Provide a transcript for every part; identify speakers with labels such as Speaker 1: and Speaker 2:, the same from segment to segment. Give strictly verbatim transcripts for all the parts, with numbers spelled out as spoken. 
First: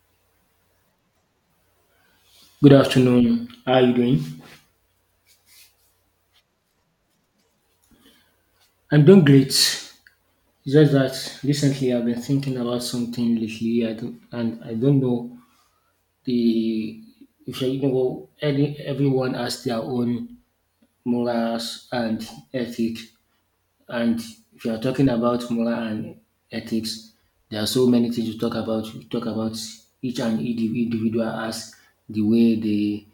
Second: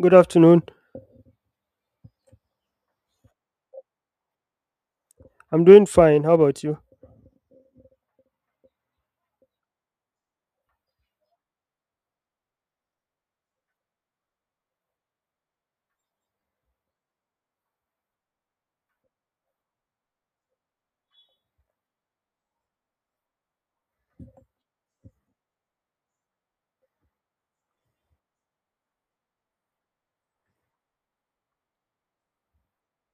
Speaker 1: Good afternoon.
Speaker 2: Good afternoon. How are you doing?
Speaker 1: I'm doing fine. How about you?
Speaker 2: I'm doing great. It's just that recently I've been thinking about something lately, I don't, and I don't know the if you know any everyone has their own morals and ethic, and if you are talking about moral and ethics, there are so many things to talk about. We talk about each and indiv- individual as the way they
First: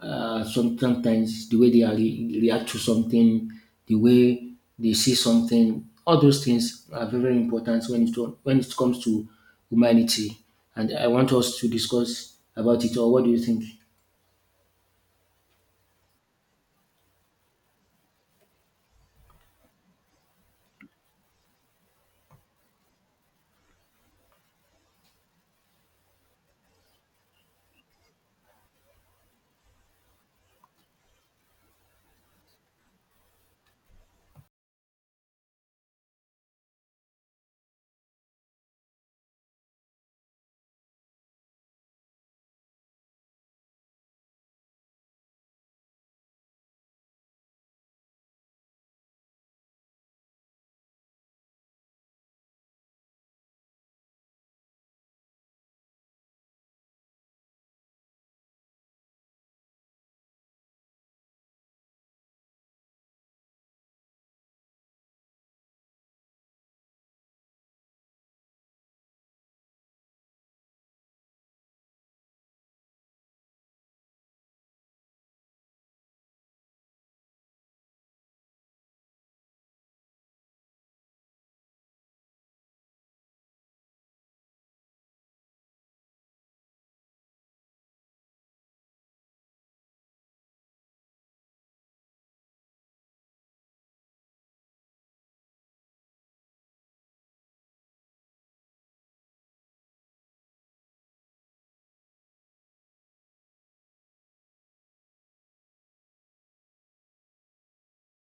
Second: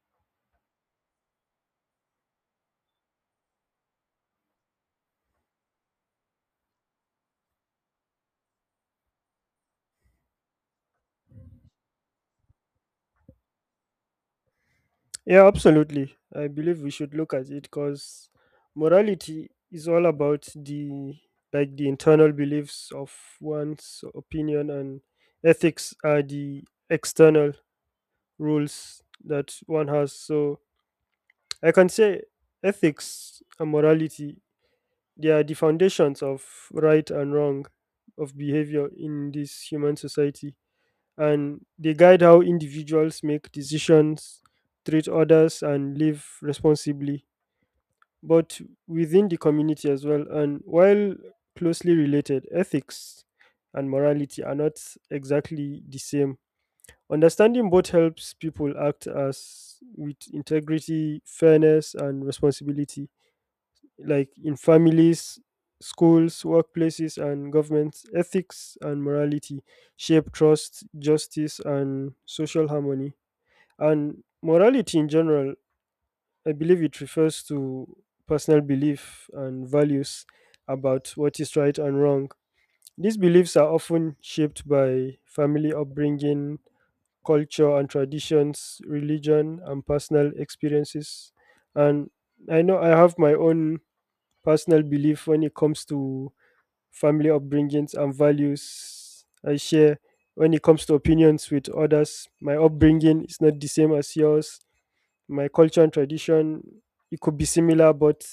Speaker 2: uh, some, sometimes the way they are re- react to something, the way they see something, all those things are very, very important when it, to, when it comes to humanity. And I want us to discuss about it, or what do you think?
Speaker 1: Yeah, absolutely. I believe we should look at it because morality is all about the like the internal beliefs of one's opinion, and ethics are the external rules that one has. So I can say ethics and morality, they are the foundations of right and wrong, of behavior in this human society. And they guide how individuals make decisions, treat others, and live responsibly, but within the community as well. And while closely related, ethics and morality are not exactly the same. Understanding both helps people act as with integrity, fairness, and responsibility like in families, schools, workplaces, and governments. Ethics and morality shape trust, justice, and social harmony. And morality in general, I believe it refers to personal belief and values about what is right and wrong. These beliefs are often shaped by family upbringing, culture and traditions, religion, and personal experiences. And I know I have my own personal belief when it comes to family upbringings, and values I share when it comes to opinions with others. My upbringing is not the same as yours. My culture and tradition, it could be similar, but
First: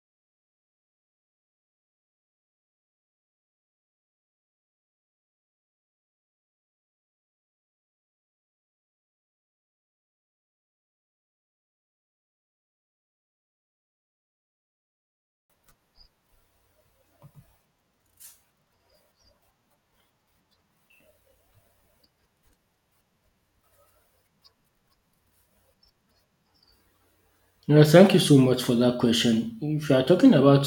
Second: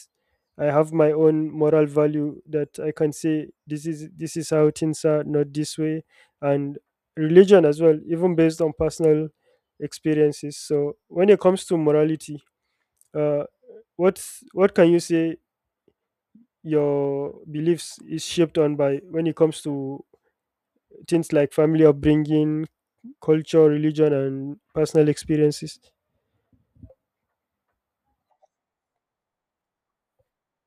Speaker 1: I have my own moral value that I can say this is this is how things are, not this way. And religion as well, even based on personal experiences. So when it comes to morality, uh, what what can you say your beliefs is shaped on by when it comes to things like family upbringing, culture, religion, and personal experiences.
Speaker 2: Yeah, thank you so much for that question. If you are talking about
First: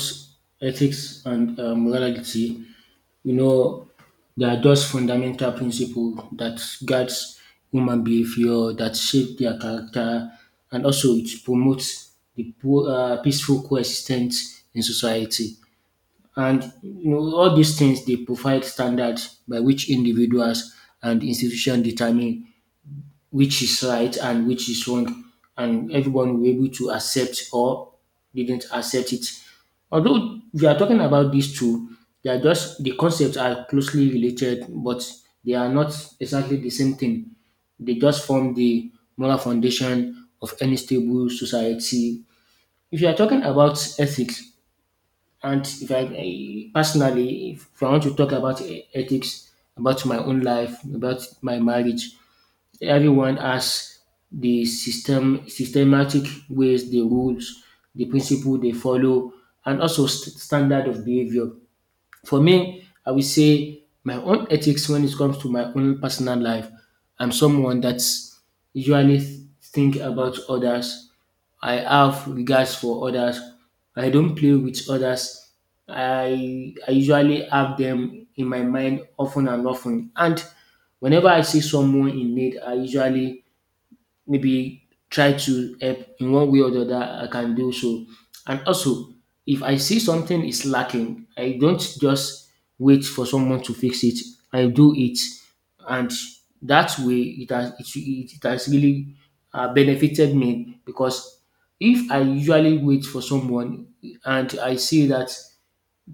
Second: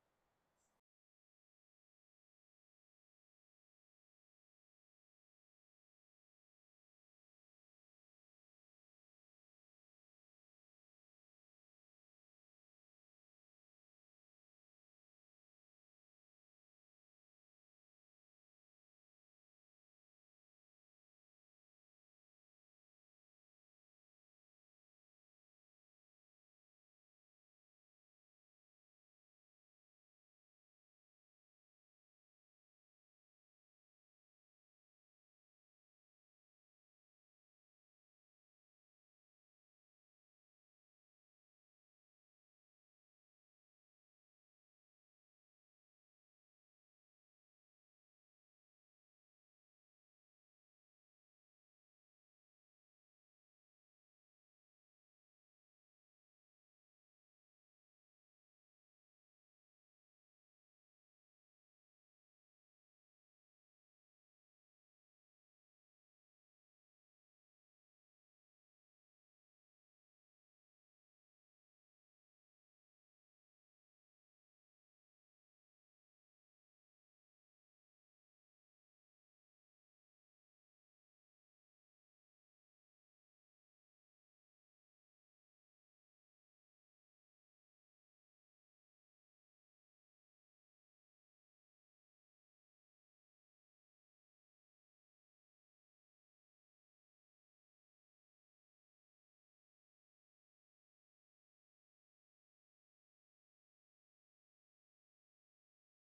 Speaker 2: ethics and uh, morality, you know, there are just fundamental principles that guides human behavior, that shape their character, and also it promotes the po- uh, peaceful coexistence in society. And you know, all these things they provide standards by which individuals and institutions determine which is right and which is wrong, and everyone will be able to accept or didn't accept it. Although we are talking about these two, they are just the concepts are closely related, but they are not exactly the same thing. They just form the moral foundation of any stable society. If you are talking about ethics, and if I eh, personally, if I want to talk about eh, ethics, about my own life, about my marriage, everyone has the system systematic ways, the rules, the principle they follow, and also st- standard of behavior. For me, I will say my own ethics when it comes to my own personal life. I'm someone that's usually th- think about others. I have regards for others. I don't play with others. I I usually have them in my mind often and often. And whenever I see someone in need, I usually maybe try to help in one way or the other I can do so. And also if I see something is lacking, I don't just wait for someone to fix it. I do it, and that way it has it, it has really uh, benefited me because if I usually wait for someone and I see that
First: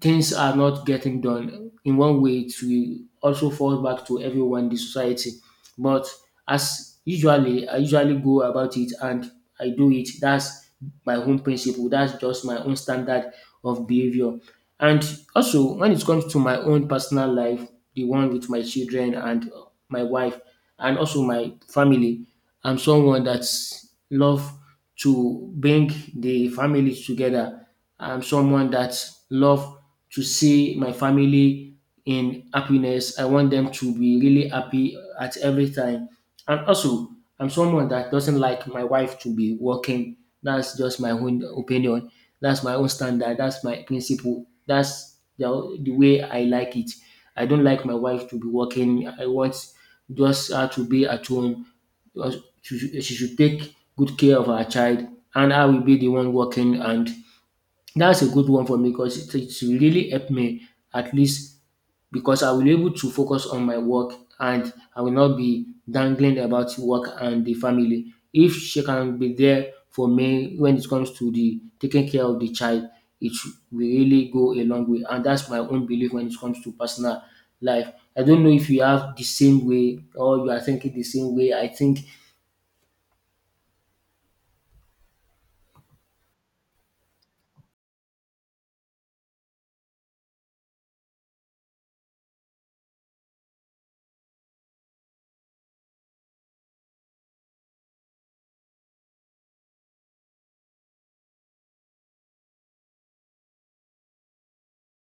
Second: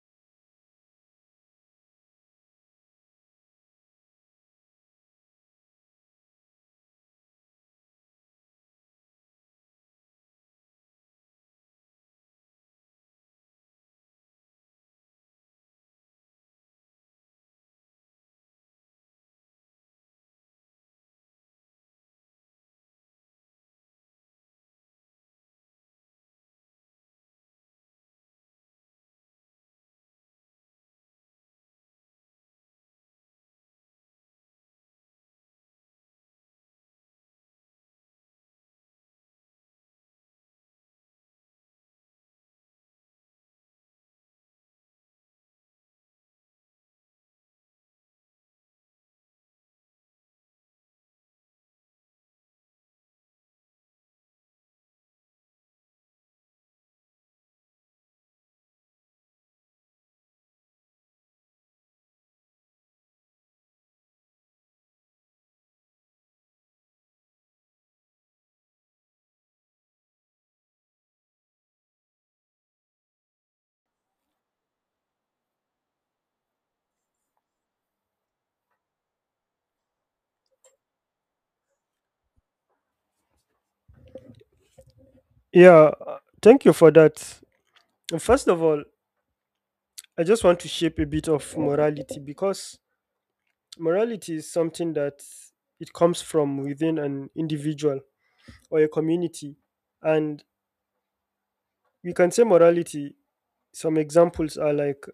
Speaker 2: things are not getting done in one way it will also fall back to everyone in the society, but as usually I usually go about it and I do it. That's my own principle. That's just my own standard of behavior. And also when it comes to my own personal life, the one with my children and my wife and also my family, I'm someone that's love to bring the family together. I'm someone that love to see my family in happiness. I want them to be really happy at every time. And also, I'm someone that doesn't like my wife to be working. That's just my own opinion. That's my own standard. That's my principle. That's the, the way I like it. I don't like my wife to be working. I want just her to be at home. She should she should take good care of her child, and I will be the one working, and that's a good one for me because it, it will really help me, at least because I will be able to focus on my work, and I will not be dangling about work and the family. If she can be there for me when it comes to the taking care of the child, it will really go a long way. And that's my own belief when it comes to personal life. I don't know if you have the same way or you are thinking the same way. I think.
Speaker 1: Yeah, uh, thank you for that. First of all, I just want to shape a bit of morality because morality is something that it comes from within an individual or a community. And we can say morality, some examples are like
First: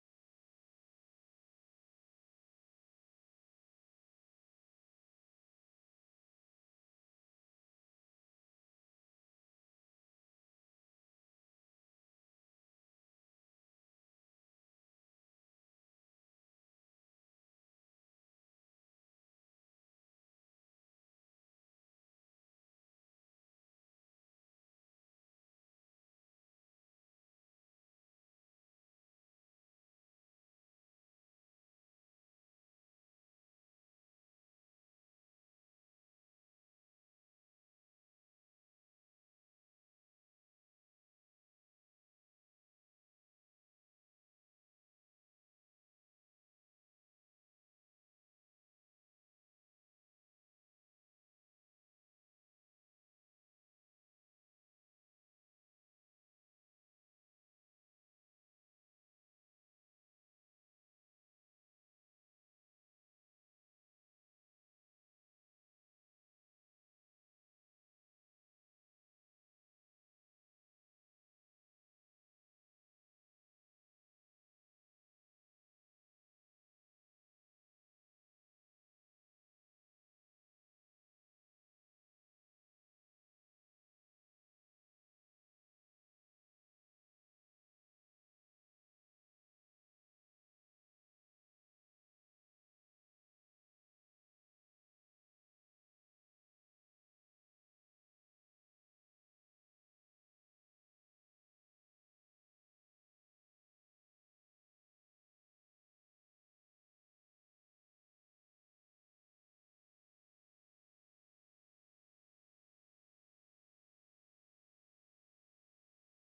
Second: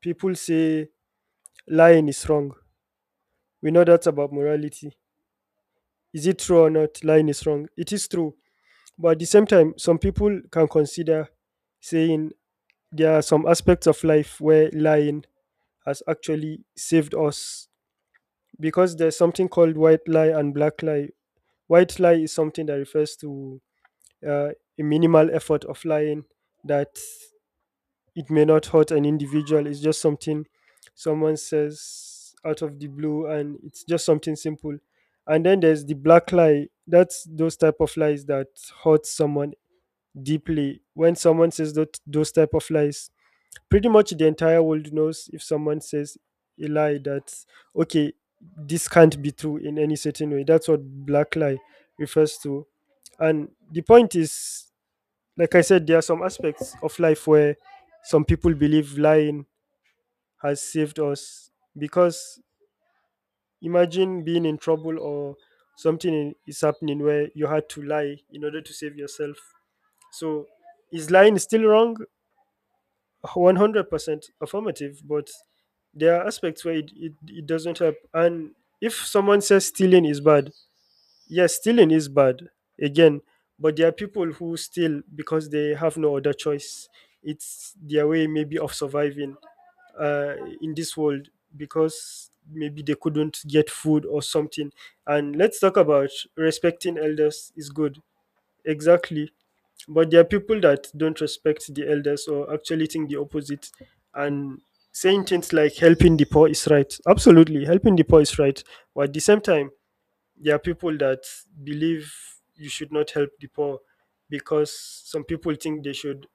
Speaker 1: people say lying is wrong. We know that's about morality. Is it true or not? Lying is wrong. It is true. But at the same time, some people can consider saying there are some aspects of life where lying has actually saved us because there's something called white lie and black lie. White lie is something that refers to uh, a minimal effort of lying that it may not hurt an individual. It's just something someone says out of the blue, and it's just something simple. And then there's the black lie. That's those type of lies that hurt someone deeply. When someone says that those type of lies, pretty much the entire world knows if someone says a lie that, okay, this can't be true in any certain way. That's what black lie refers to. And the point is, like I said, there are some aspects of life where some people believe lying has saved us because imagine being in trouble or something in- is happening where you had to lie in order to save yourself. So is lying still wrong? one hundred percent affirmative, but there are aspects where it, it, it doesn't help. And if someone says stealing is bad, yes, stealing is bad again, but there are people who steal because they have no other choice. It's their way maybe of surviving uh, in this world because maybe they couldn't get food or something. And let's talk about respecting elders is good. Exactly. But there are people that don't respect the elders or actually think the opposite, and saying things like helping the poor is right. Absolutely, helping the poor is right. But at the same time, there are people that believe you should not help the poor because some people think they should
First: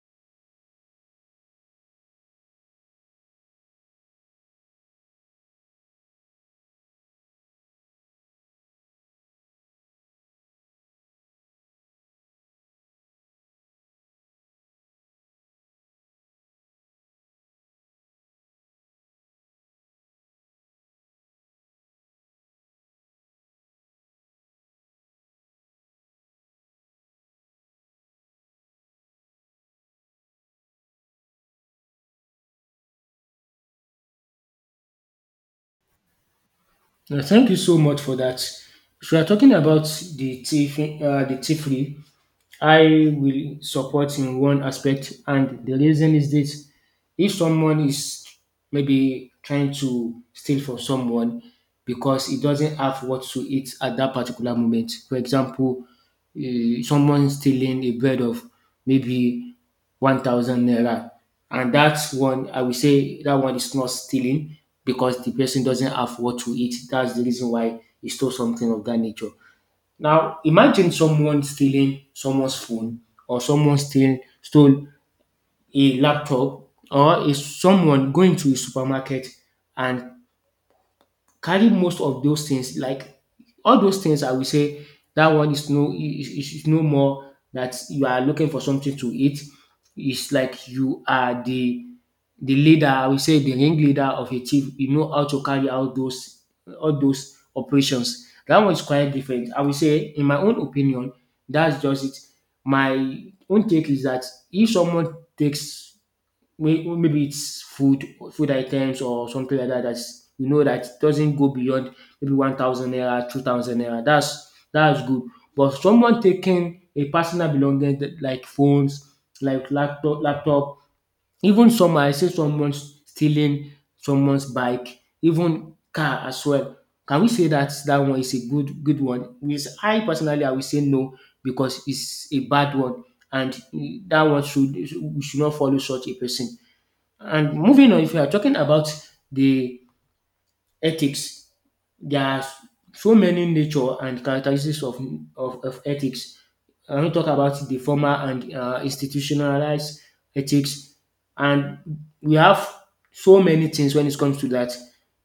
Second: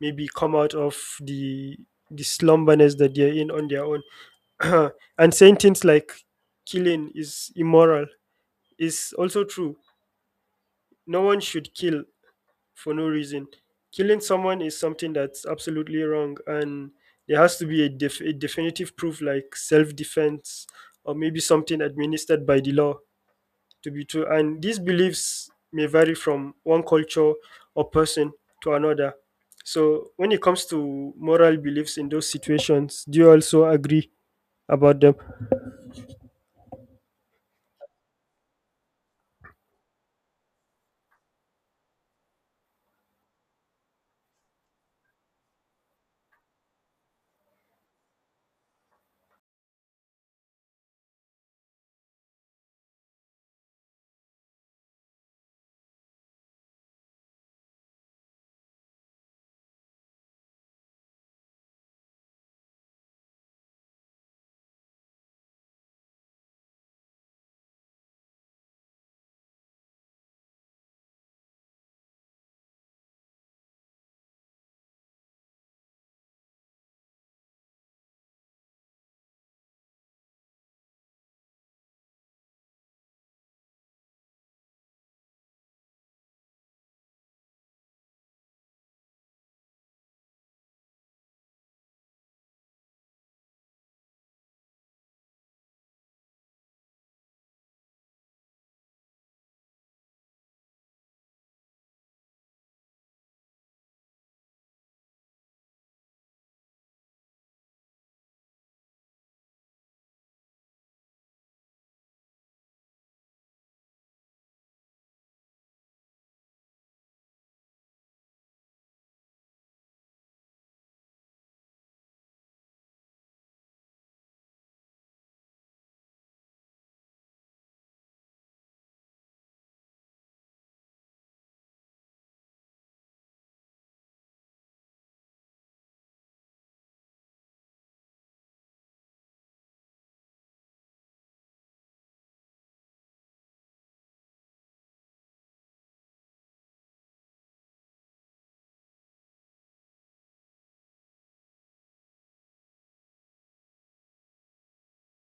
Speaker 1: maybe come out of the the slumberness that they're in on their own. And saying things like killing is immoral is also true. No one should kill for no reason. Killing someone is something that's absolutely wrong, and there has to be a, def- a definitive proof like self defense or maybe something administered by the law to be true. And these beliefs may vary from one culture or person to another. So when it comes to moral beliefs in those situations, do you also agree about them?
Speaker 2: Uh, Thank you so much for that. So we are talking about the thief, uh, the thievery I will support in one aspect, and the reason is this: if someone is maybe trying to steal from someone because he doesn't have what to eat at that particular moment, for example, uh, someone stealing a bread of maybe one thousand naira, and that one I will say that one is not stealing because the person doesn't have what to eat. That's the reason why he stole something of that nature. Now, imagine someone stealing someone's phone or someone steal, stole a laptop, or is someone going to a supermarket and carry most of those things, like all those things I will say that one is no is is is no more that you are looking for something to eat. It's like you are the the leader, I will say the ringleader of a team. You know how to carry out those all those operations. That one is quite different. I will say, in my own opinion, that's just it. My own take is that if someone takes may- maybe it's food food items or something like that, that's you know that doesn't go beyond maybe one thousand naira two thousand naira, that's that's good. But someone taking a personal belonging that- like phones, like laptop laptop, even some I see someone stealing someone's bike, even car as well, can we say that that one is a good good one? With I personally I will say no, because it's a bad one, and that one should we should not follow such a person. And moving on, if you are talking about the ethics, there are s- so many nature and characteristics of, of, of ethics. I want to talk about the formal and uh, institutionalized ethics, and we have so many things when it comes to that.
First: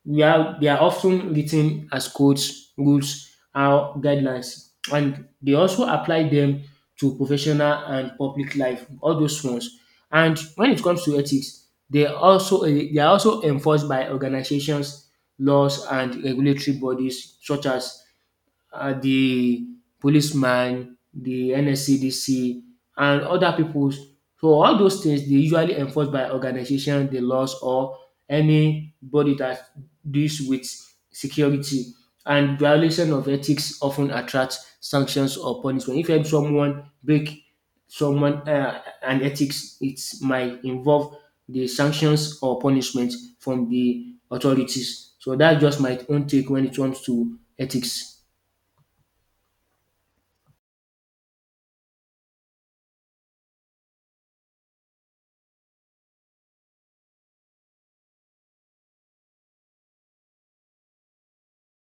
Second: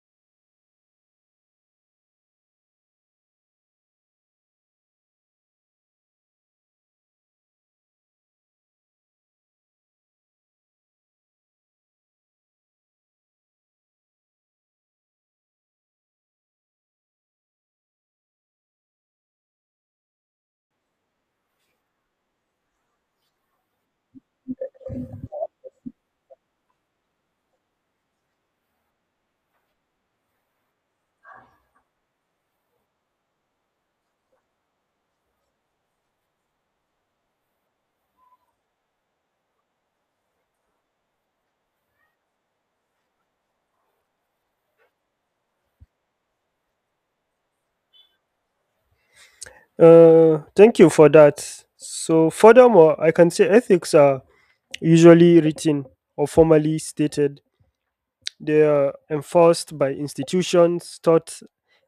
Speaker 2: We are they are often written as codes, rules, or guidelines, and they also apply them to professional and public life. All those ones, and when it comes to ethics, they also eh, they are also enforced by organizations, laws and regulatory bodies such as uh, the policeman, the N S C D C, and other peoples. So all those things dey usually enforced by organization, the laws or anybody that deals with security. And violation of ethics of ten attracts sanctions or punishment. If um someone break someone um an ethics, it might involve the sanctions or punishment from the authorities. So that's just my own take when it comes to ethics.
Speaker 1: Uh, thank you for that. So, furthermore, I can say ethics are usually written or formally stated. They are enforced by institutions, taught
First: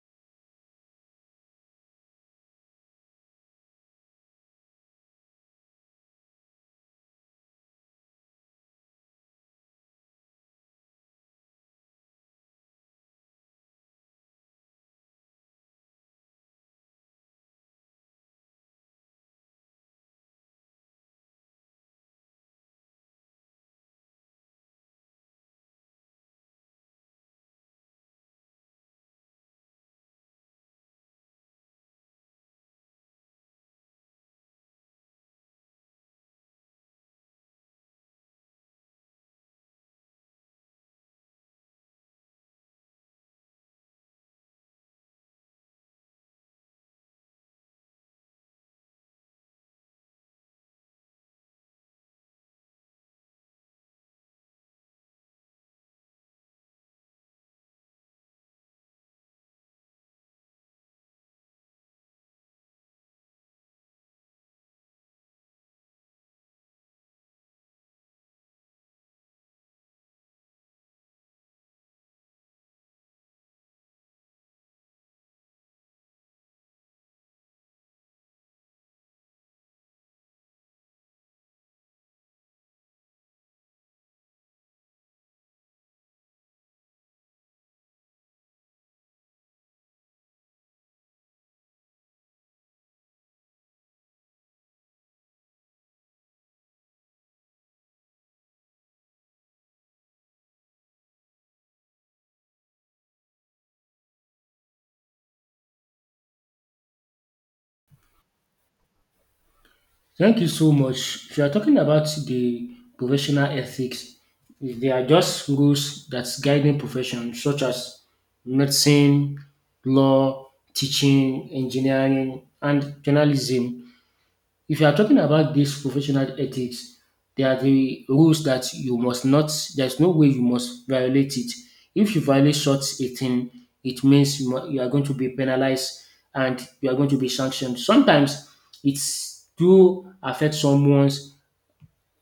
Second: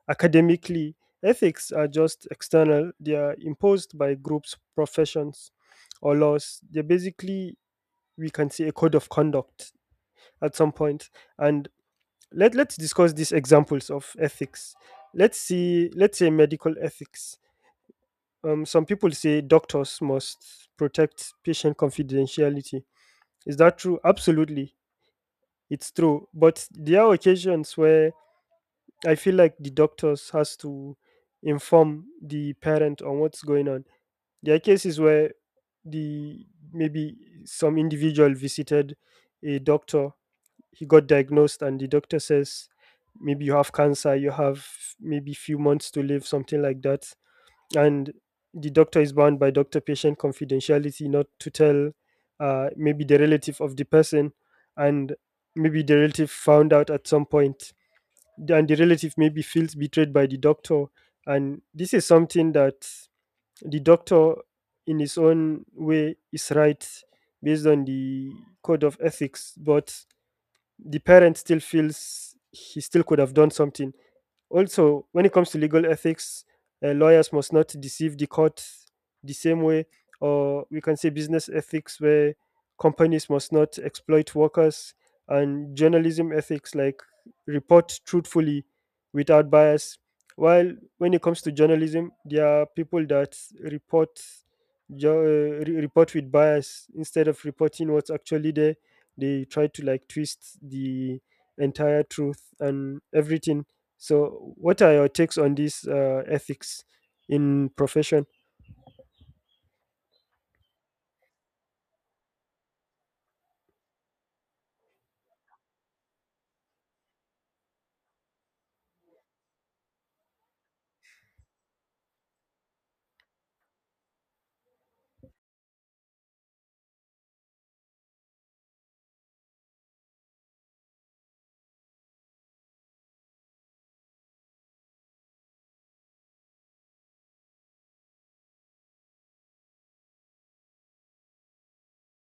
Speaker 1: academically. Ethics are just external, they are imposed by groups, professions, or laws. They're basically, we can say, a code of conduct at some point. And let, let's discuss these examples of ethics. Let's see, let's say medical ethics. Um, some people say doctors must protect patient confidentiality. Is that true? Absolutely, it's true. But there are occasions where I feel like the doctors has to inform the parent on what's going on. There are cases where the maybe some individual visited a doctor, he got diagnosed, and the doctor says maybe you have cancer, you have maybe few months to live, something like that, and the doctor is bound by doctor-patient confidentiality not to tell, uh, maybe the relative of the person, and maybe the relative found out at some point, and the relative maybe feels betrayed by the doctor. And this is something that the doctor in his own way is right based on the code of ethics, but the parent still feels he still could have done something. Also, when it comes to legal ethics, uh, lawyers must not deceive the court the same way, or we can say business ethics, where companies must not exploit workers, and journalism ethics, like report truthfully without bias. While when it comes to journalism, there are people that report jo- uh, re- report with bias instead of reporting what's actually there. They try to like twist the entire truth and everything. So, what are your takes on these uh, ethics in profession?
Speaker 2: Thank you so much. If you are talking about the professional ethics, they are just rules that guiding professions such as medicine, law, teaching, engineering, and journalism. If you are talking about this professional ethics, there are the rules that you must not, there's no way you must violate it. If you violate such a thing, it means you, mu- you are going to be penalized and you are going to be sanctioned. Sometimes it's do affect someone's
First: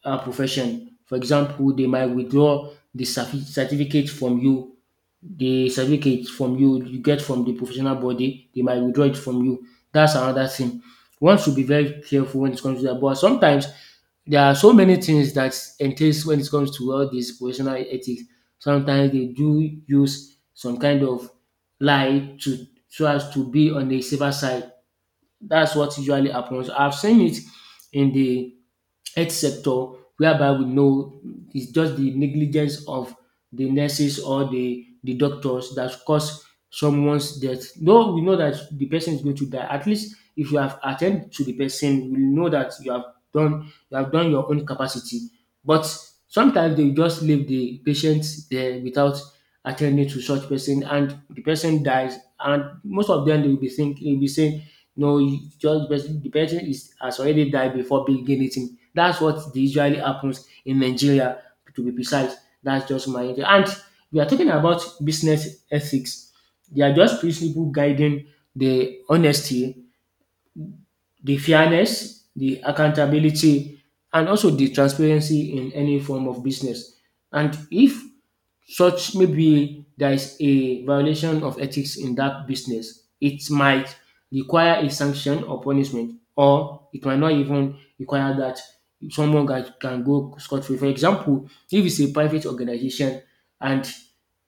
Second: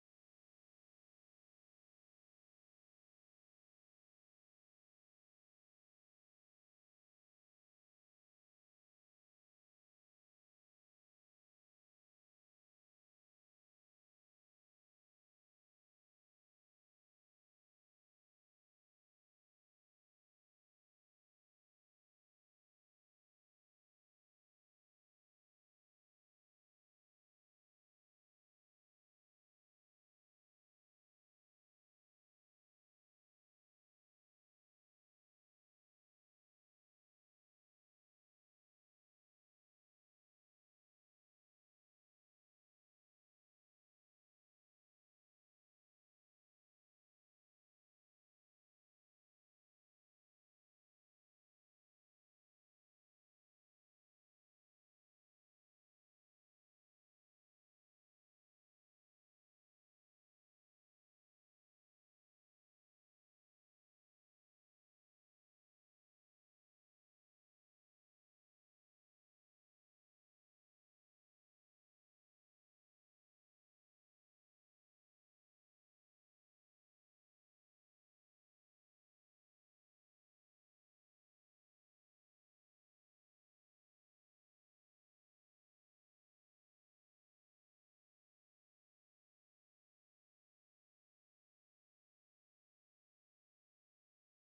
Speaker 2: uh, profession. For example, they might withdraw the certi- certificate from you the certificate from you you get from the professional body, they might withdraw it from you. That's another thing. One should be very careful when it comes to that. But sometimes there are so many things that entails when it comes to all this professional ethics. Sometimes they do use some kind of lie to so as to be on the safer side. That's what usually happens. I've seen it in the health sector whereby we know it's just the negligence of the nurses or the the doctors that cause someone's death. Though we know that the person is going to die, at least if you have attended to the person, we know that you have done you have done your own capacity. But sometimes they just leave the patient there without attending to such person, and the person dies. And most of them they will be thinking, they will be saying, "No, you just the person the person is has already died before being anything." That's what usually happens in Nigeria, to be precise. That's just my idea. And we are talking about business ethics. They are just principle guiding the honesty, the fairness, the accountability, and also the transparency in any form of business. And if such, maybe there is a violation of ethics in that business, it might require a sanction or punishment, or it might not even require that. Someone that can go scot free. For example, if it's a private organization and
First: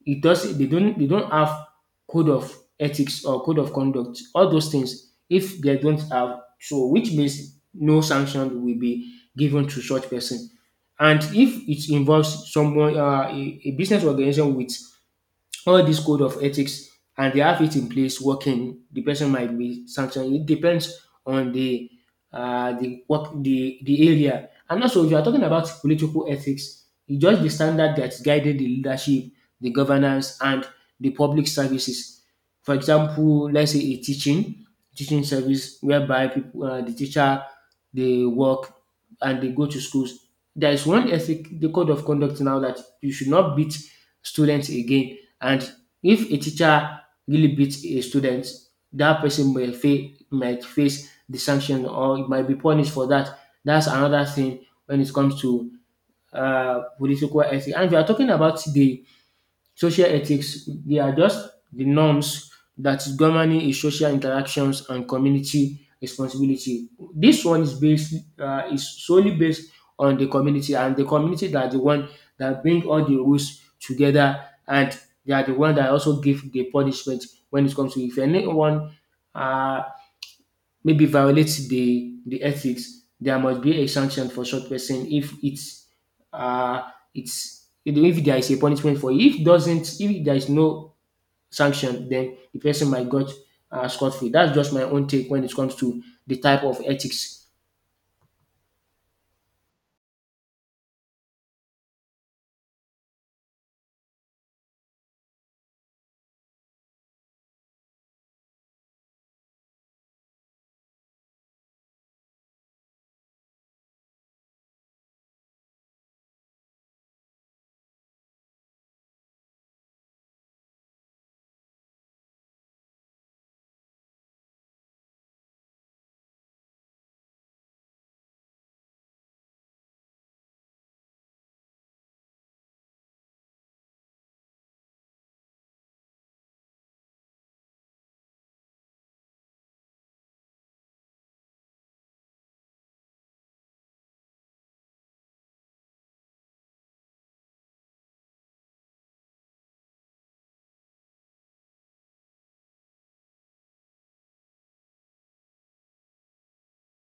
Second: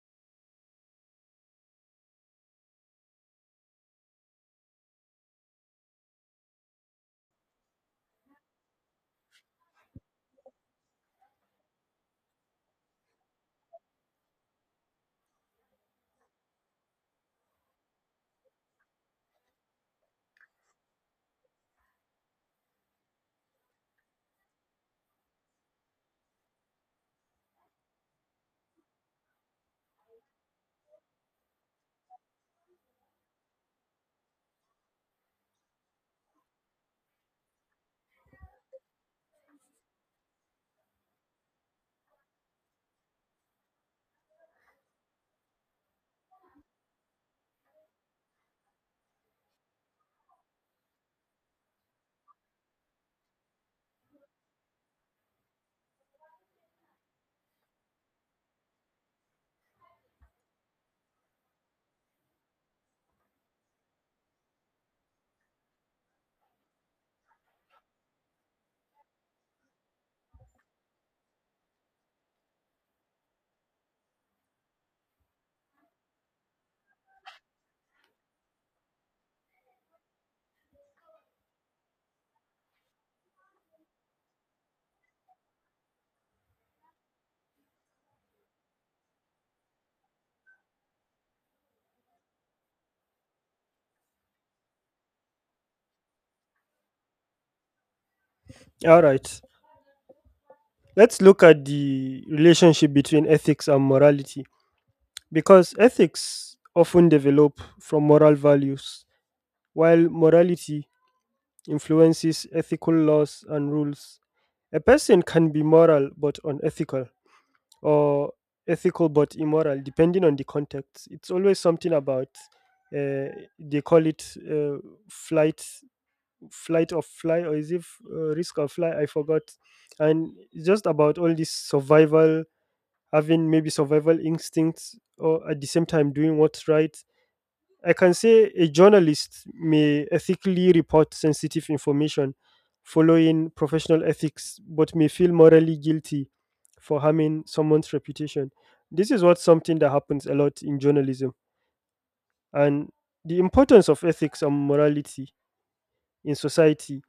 Speaker 2: it does they don't they don't have code of ethics or code of conduct, all those things, if they don't have so, which means no sanction will be given to such person. And if it involves someone, uh, a, a business organization with all this code of ethics and they have it in place working, the person might be sanctioned. It depends on the uh, the work, the the area. And also, if you are talking about political ethics, it's just the standard that's guided the leadership, the governance, and the public services. For example, let's say a teaching teaching service whereby people, uh, the teacher, they work and they go to schools. There is one ethic, the code of conduct now, that you should not beat students again. And if a teacher really beats a student, that person may fa- might face the sanction, or it might be punished for that. That's another thing when it comes to uh, political ethics. And we are talking about the social ethics, they are just the norms that is governing a social interactions and community responsibility. This one is based uh, is solely based on the community, and the community that are the one that bring all the rules together, and they are the one that also give the punishment when it comes to if anyone uh, maybe violates the the ethics. There must be a sanction for such person if it's uh it's, if there is a punishment for it. If doesn't if there is no sanction, then the person might got uh, scot free. That's just my own take when it comes to the type of ethics.
Speaker 1: All right. Let's look at the relationship between ethics and morality, because ethics often develop from moral values, while morality influences ethical laws and rules. A person can be moral but unethical, or ethical but immoral, depending on the context. It's always something about, uh, they call it, uh, flight, flight of fly, or is it uh, risk of fly? I forgot. And it's just about all this survival, having maybe survival instincts, or at the same time doing what's right. I can say a journalist may ethically report sensitive information following professional ethics, but may feel morally guilty for harming someone's reputation. This is what something that happens a lot in journalism. And the importance of ethics and morality in society,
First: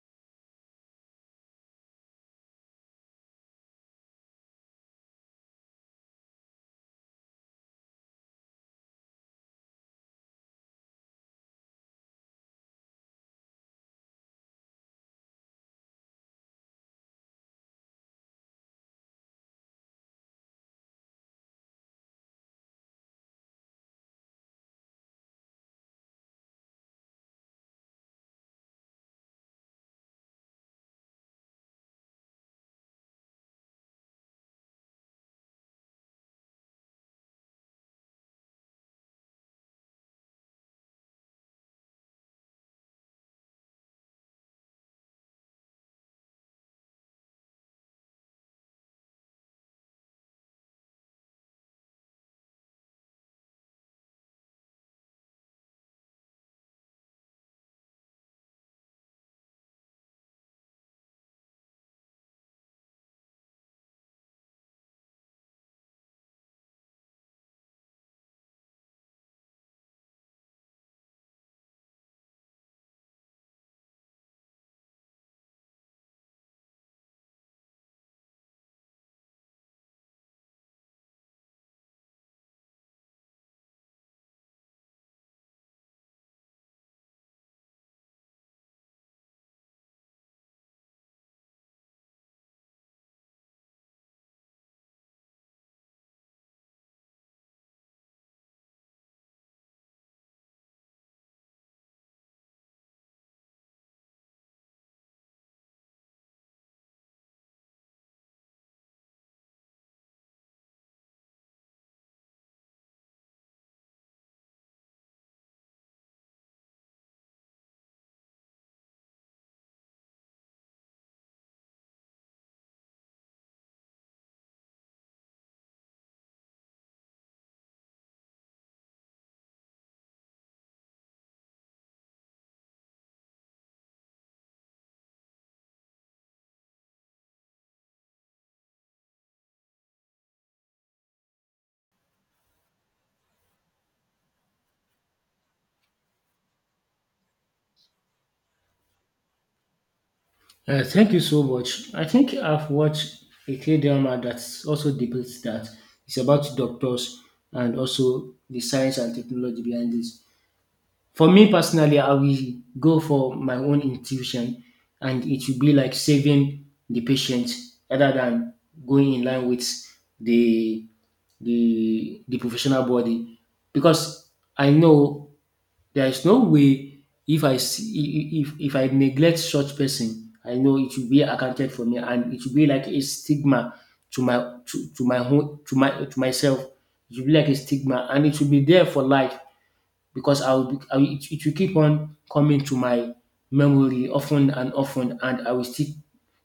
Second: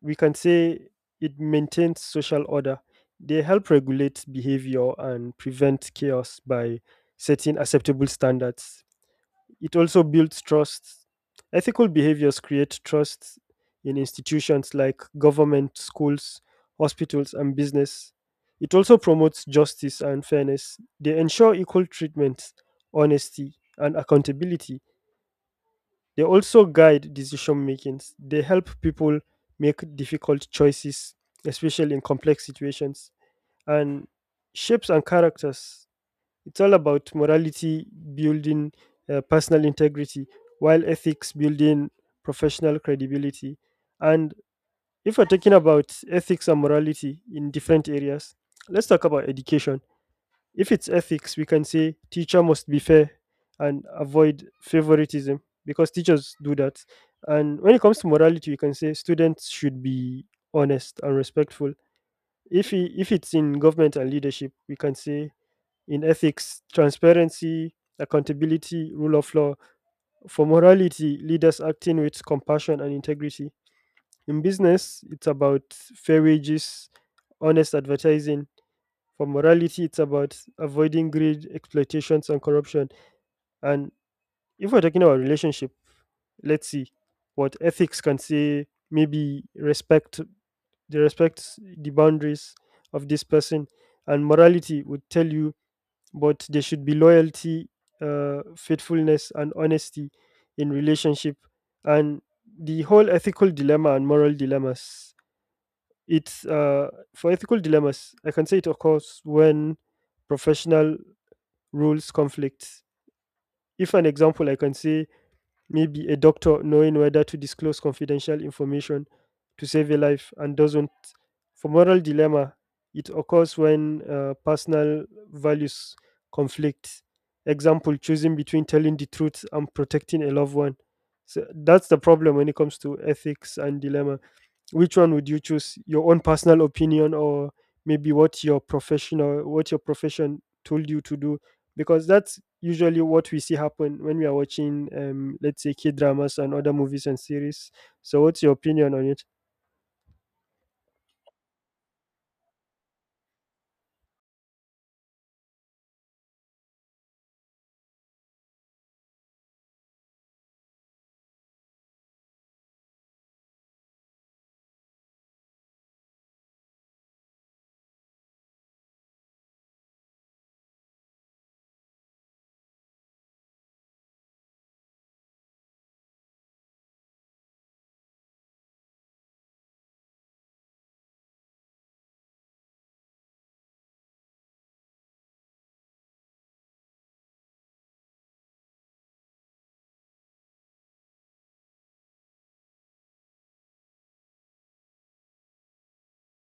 Speaker 1: we can say it maintains social order. They help regulate behavior and prevent chaos by setting acceptable standards. It also builds trust. Ethical behaviors create trust in institutions like government, schools, hospitals, and business. It also promotes justice and fairness. They ensure equal treatment, honesty, and accountability. They also guide decision making. They help people make difficult choices, especially in complex situations, and shapes and characters. It's all about morality building uh, personal integrity, while ethics building professional credibility. And if we're talking about ethics and morality in different areas, let's talk about education. If it's ethics, we can say teacher must be fair and avoid favoritism because teachers do that. And when it comes to morality, we can say students should be honest and respectful. If i- if it's in government and leadership, we can say in ethics, transparency, accountability, rule of law. For morality, leaders acting with compassion and integrity. In business, it's about fair wages, honest advertising. For morality, it's about avoiding greed, exploitations, and corruption. And if we're talking about relationship, let's see what ethics can say. Maybe respect, the respect the boundaries of this person, and morality would tell you but there should be loyalty, uh, faithfulness, and honesty in relationship. And the whole ethical dilemma and moral dilemmas. It's uh, for ethical dilemmas. I can say it occurs when professional rules conflict. If an example, I can say maybe a doctor knowing whether to disclose confidential information to save a life, and doesn't. For moral dilemma, it occurs when uh, personal values conflict. Example, choosing between telling the truth and protecting a loved one. So that's the problem when it comes to ethics and dilemma, which one would you choose, your own personal opinion, or maybe what your professional, what your profession told you to do, because that's usually what we see happen when we are watching, um, let's say kid dramas and other movies and series. So what's your opinion on it?
Speaker 2: Uh, thank you so much. I think I've watched a K drama that also depicts that. It's about doctors and also the science and technology behind this. For me personally, I will go for my own intuition, and it will be like saving the patient rather than going in line with the the the professional body, because I know there is no way. If I see, if if I neglect such person, I know it will be accounted for me, and it will be like a stigma to my to, to my home, to my, to myself. It will be like a stigma and it will be there for life, because I'll be, I will, it, it will keep on coming to my memory often and often, and I will still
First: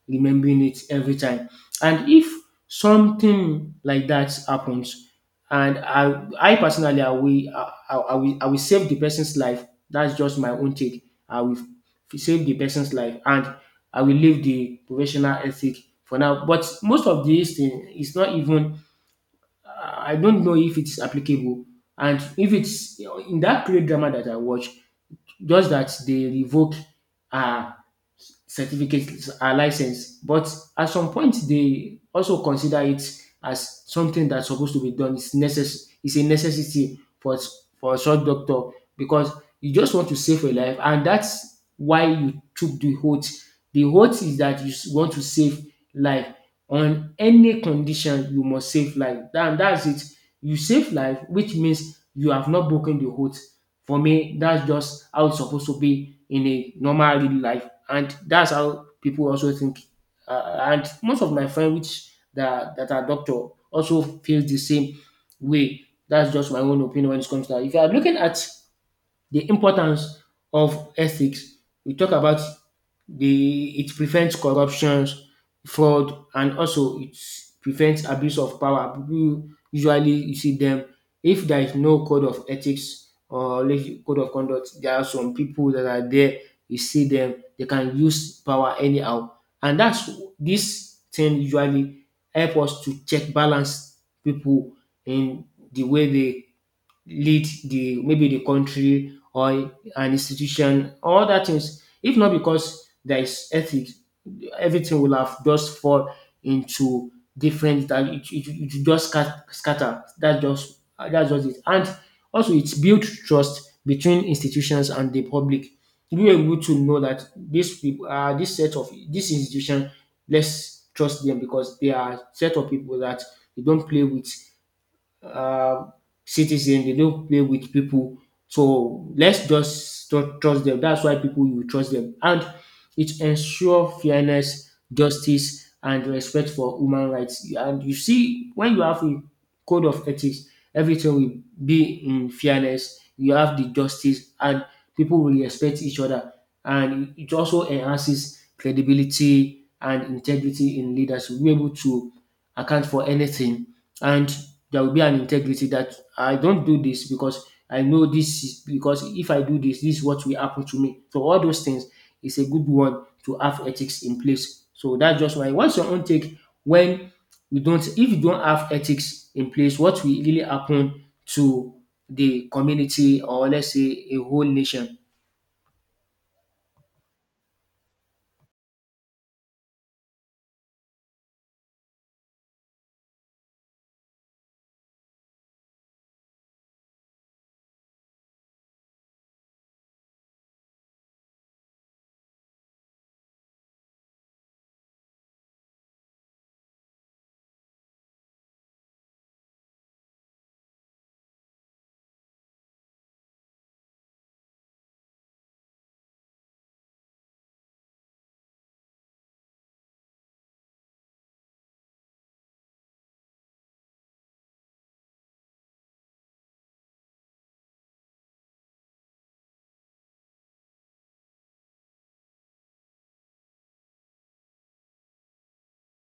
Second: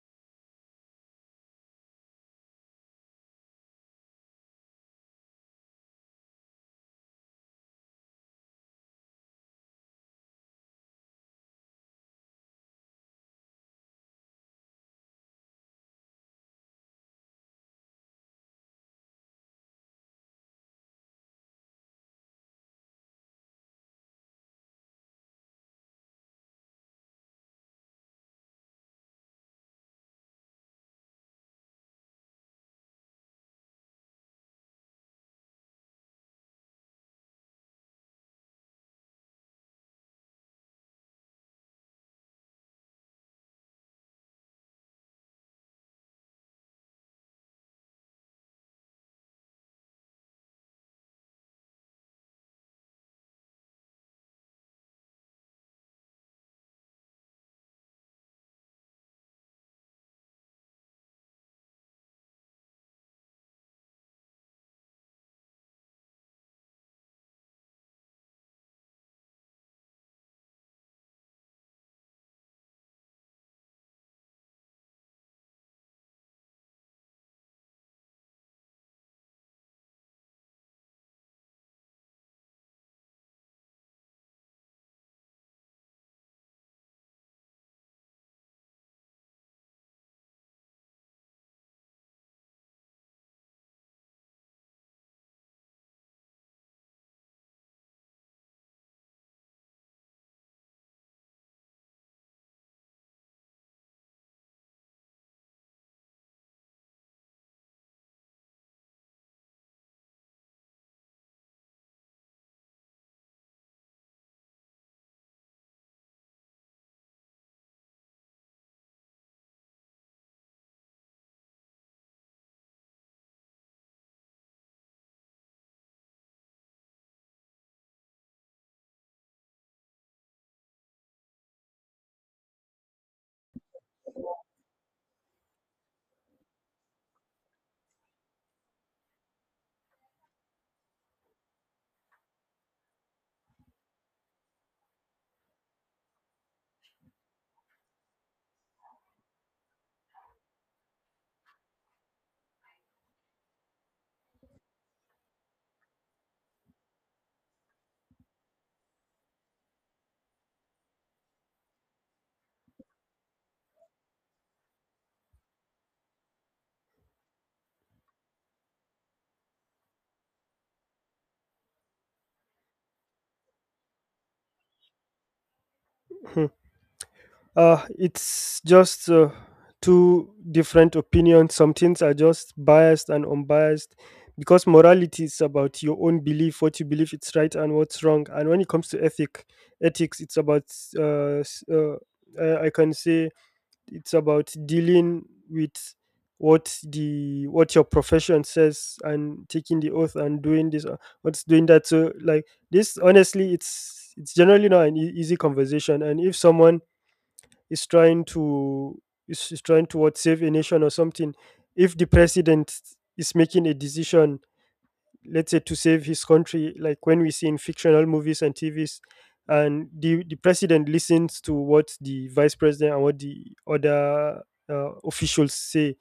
Speaker 2: remembering it every time. And if something like that happens, and I, I personally, I will, I, I, I will, I will save the person's life. That's just my own take. I will f- save the person's life, and I will leave the professional ethic for now. But most of these things is not even, I don't know if it's applicable. And if it's in that period drama that I watch, just that they revoke her certificate, her license. But at some point, they also consider it as something that's supposed to be done. It's necess- it's a necessity for s- for a short doctor, because you just want to save a life, and that's why you took the oath. The oath is that you s- want to save life on any condition. You must save life, and that's it. You save life, which means you have not broken the oath. For me, that's just how it's supposed to be in a normal real life, and that's how people also think. Uh, and most of my friends which that that are doctor also feel the same way. That's just my own opinion when it comes to that. If you are looking at the importance of ethics, we talk about the, it prevents corruptions, fraud, and also it prevents abuse of power. Pipu usually you see dem, if there is no code of ethics or leg- code of conduct, there are some pipu dat are there, you see dem dey can use power anyhow. And dats dis thing usually help us to check balance pipu in the way they lead the, maybe the country or an institution or other things. If not because there is ethics, everything will have just fall into different, that it, it, it will just scat- scatter. That's just that's just it. And also it builds trust between institutions and the public. You are able to know that these people, uh, this set of this institution, let's trust them, because they are set of people that you don't play with, uh, citizen, they don't play with people. So let's just tru- trust them. That's why people you trust them. And it ensure fairness, justice, and respect for human rights. And you see, when you have a code of ethics, everything will be in fairness, you have the justice, and people will respect each other. And it also enhances credibility and integrity in leaders. We're able to account for anything, and there will be an integrity that I don't do this, because I know this is, because if I do this, this is what will happen to me. So all those things is a good one, to have ethics in place. So that's just why. What's your own take when we don't, if you don't have ethics in place, what will really happen to the community, or let's say a whole nation?
Speaker 1: Hmm. Uh, it's just uh, two different opinions. Some things are just biased and unbiased because morality is about your own belief, what you believe it's right and what's wrong. And when it comes to ethic, ethics, it's about uh, s- uh, I I can say it's about dealing with what the what your profession says and taking the oath and doing this uh, what's doing that, so like this, honestly, it's it's generally not an e- easy conversation. And if someone is trying to is, is trying to, what, save a nation or something, if the president is making a decision, let's say to save his country, like when we see in fictional movies and TVs, and the, the president listens to what the vice president and what the other uh, officials say,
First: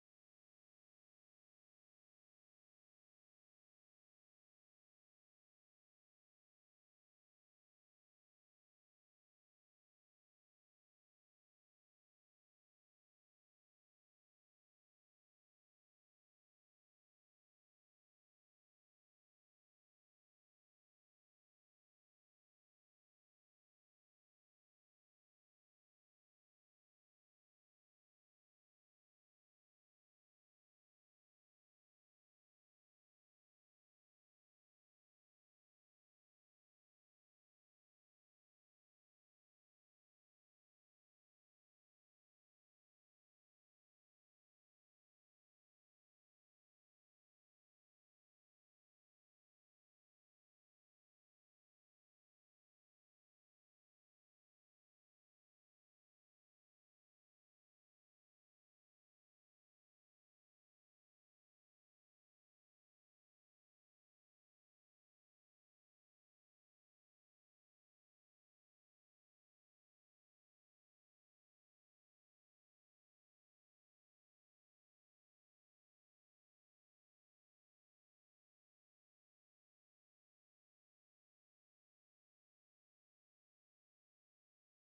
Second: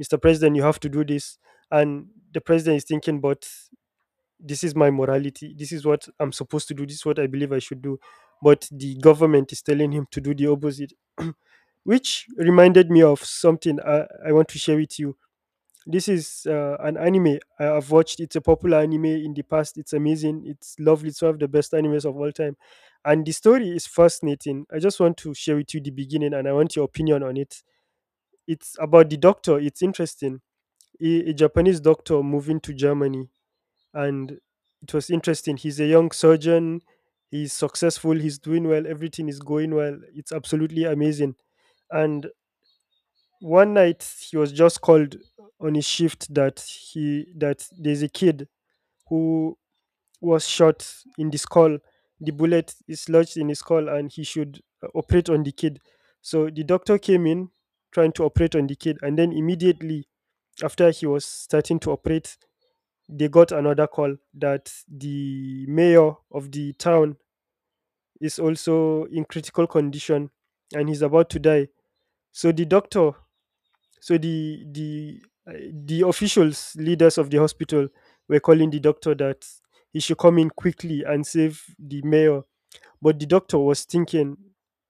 Speaker 1: "Mr. President, you have to do this," and the president is thinking, but this is my morality, this is what I'm supposed to do, this is what I believe I should do, but the government is telling him to do the opposite, which reminded me of something i, I want to share with you. This is uh, an anime I- I've watched. It's a popular anime in the past. It's amazing, it's lovely, it's one of the best animes of all time, and the story is fascinating. I just want to share with you the beginning, and I want your opinion on it. It's about the doctor, it's interesting. A, a Japanese doctor moving to Germany, and it was interesting. He's a young surgeon. He's successful. He's doing well. Everything is going well. It's absolutely amazing. And one night he was just called on his shift that he that there's a kid who was shot in the skull. The bullet is lodged in his skull, and he should uh, operate on the kid. So the doctor came in trying to operate on the kid, and then immediately after he was starting to operate, they got another call that the mayor of the town is also in critical condition and he's about to die. So the doctor so the the uh, the officials, leaders of the hospital, were calling the doctor that he should come in quickly and save the mayor. But the doctor was thinking,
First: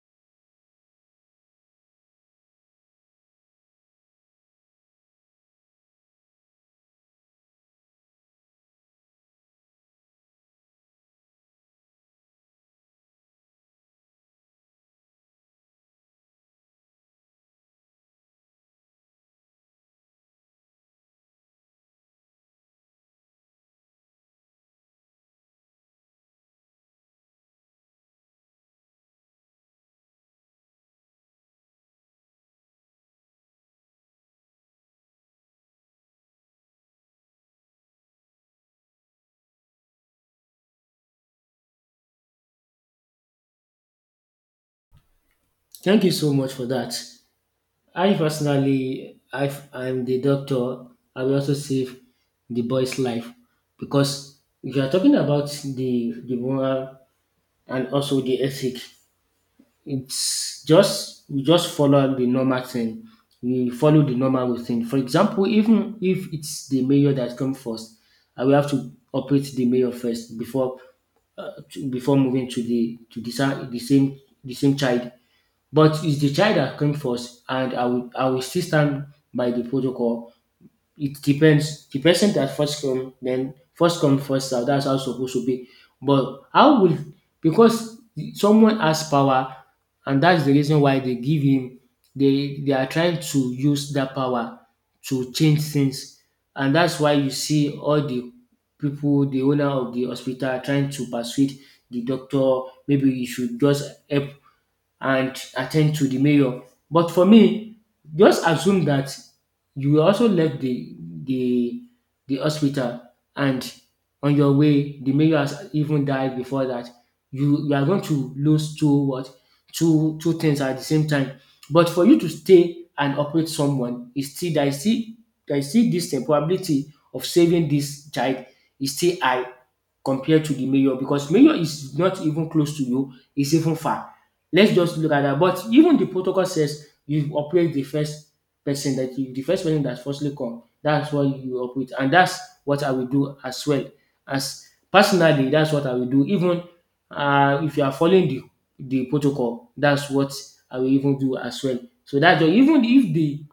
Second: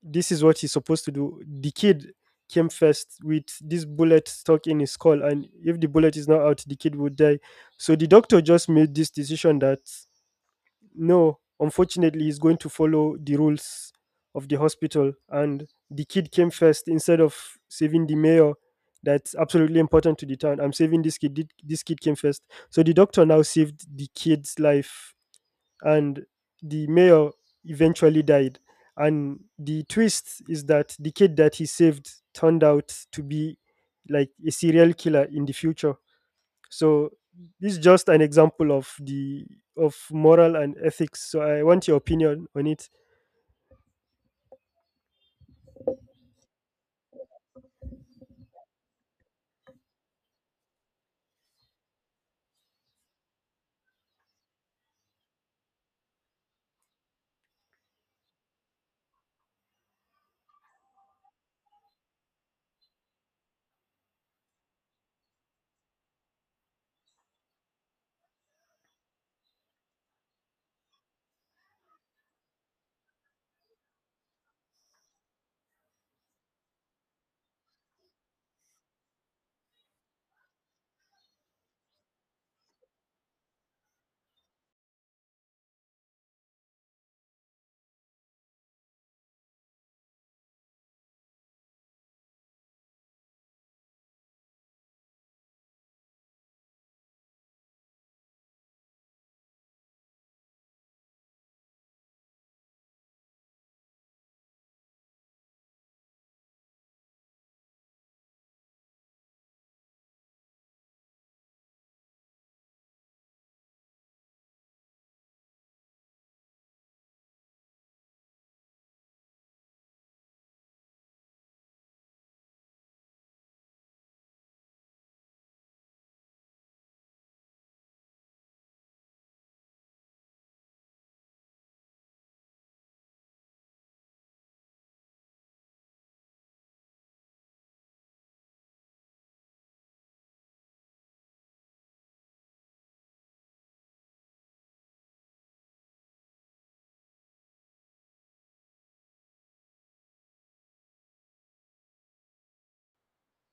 Speaker 1: this is what he's supposed to do. The kid came first with this bullet stuck in his skull, and if the bullet is not out, the kid would die. So the doctor just made this decision that no, unfortunately, he's going to follow the rules of the hospital, and the kid came first instead of saving the mayor. That's absolutely important to the town. I'm saving this kid. Thi- This kid came first. So the doctor now saved the kid's life, and the mayor eventually died. And the twist is that the kid that he saved turned out to be like a serial killer in the future. So this is just an example of the of moral and ethics. So I want your opinion on it.
Speaker 2: Thank you so much for that. I personally, I am the doctor. I will also save the boy's life, because if you are talking about the the moral and also the ethic, it's just we just follow the normal thing. We follow the normal thing. For example, even if it's the mayor that comes first, I will have to operate the mayor first before, uh, to- before moving to the to the, sa- the same the same child. But it's the child that came first, and I will I will still stand by the protocol. It depends. The person that first come, then first come first serve. That's how it's supposed to be. But how will, because someone has power, and that's the reason why they give him. They they are trying to use that power to change things, and that's why you see all the people, the owner of the hospital, are trying to persuade the doctor. Maybe you should just help and attend to the mayor. But for me, just assume that you will also left the the the hospital, and on your way the mayor has even died before that. You you are going to lose two what, two two things at the same time. But for you to stay and operate someone, is still, there is still there is still this eh, probability of saving this child is still high, compared to the mayor, because mayor is not even close to you, it's even far. Let's just look at that. But even the protocol says you operate the first person that you, the first person that firstly come. That's what you operate, and that's what I will do as well. As personally, that's what I will do. Even uh, if you are following the the protocol, that's what I will even do as well. So that's all. Even if the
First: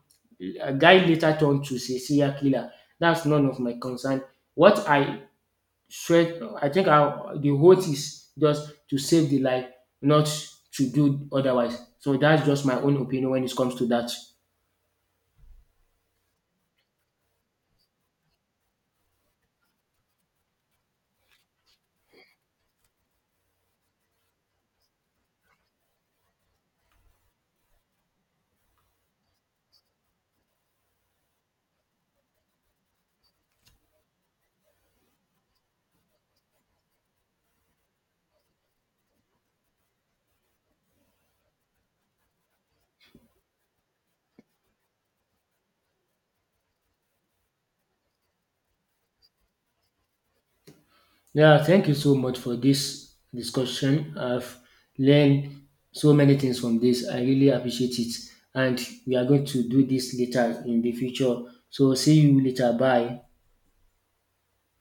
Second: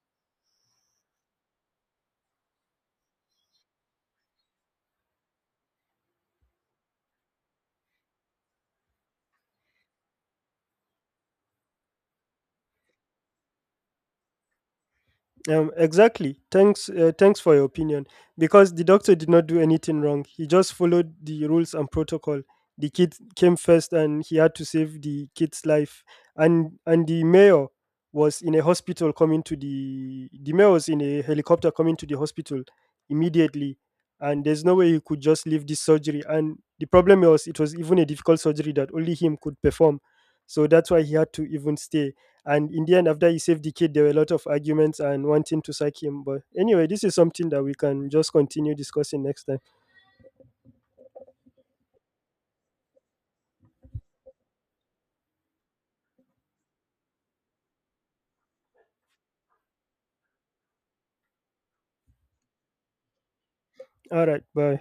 Speaker 2: a guy later turned to say serial killer, that's none of my concern. What I straight I think I, the oath is just to save the life, not to do otherwise. So that's just my own opinion when it comes to that.
Speaker 1: Um, exactly. Thanks. Uh, thanks for your opinion. Because the doctor did not do anything wrong. He just followed the rules and protocol. The kid came first, and he had to save the kid's life. And and the mayor was in a hospital coming to the the mayor was in a helicopter coming to the hospital immediately. And there's no way he could just leave this surgery. And the problem was it was even a difficult surgery that only him could perform. So that's why he had to even stay, and in the end, after he saved the kid, there were a lot of arguments and wanting to sack him. But anyway, this is something that we can just continue discussing next time.
Speaker 2: Yeah, thank you so much for this discussion. I've learned so many things from this. I really appreciate it. And we are going to do this later in the future. So see you later. Bye.
Speaker 1: All right, bye.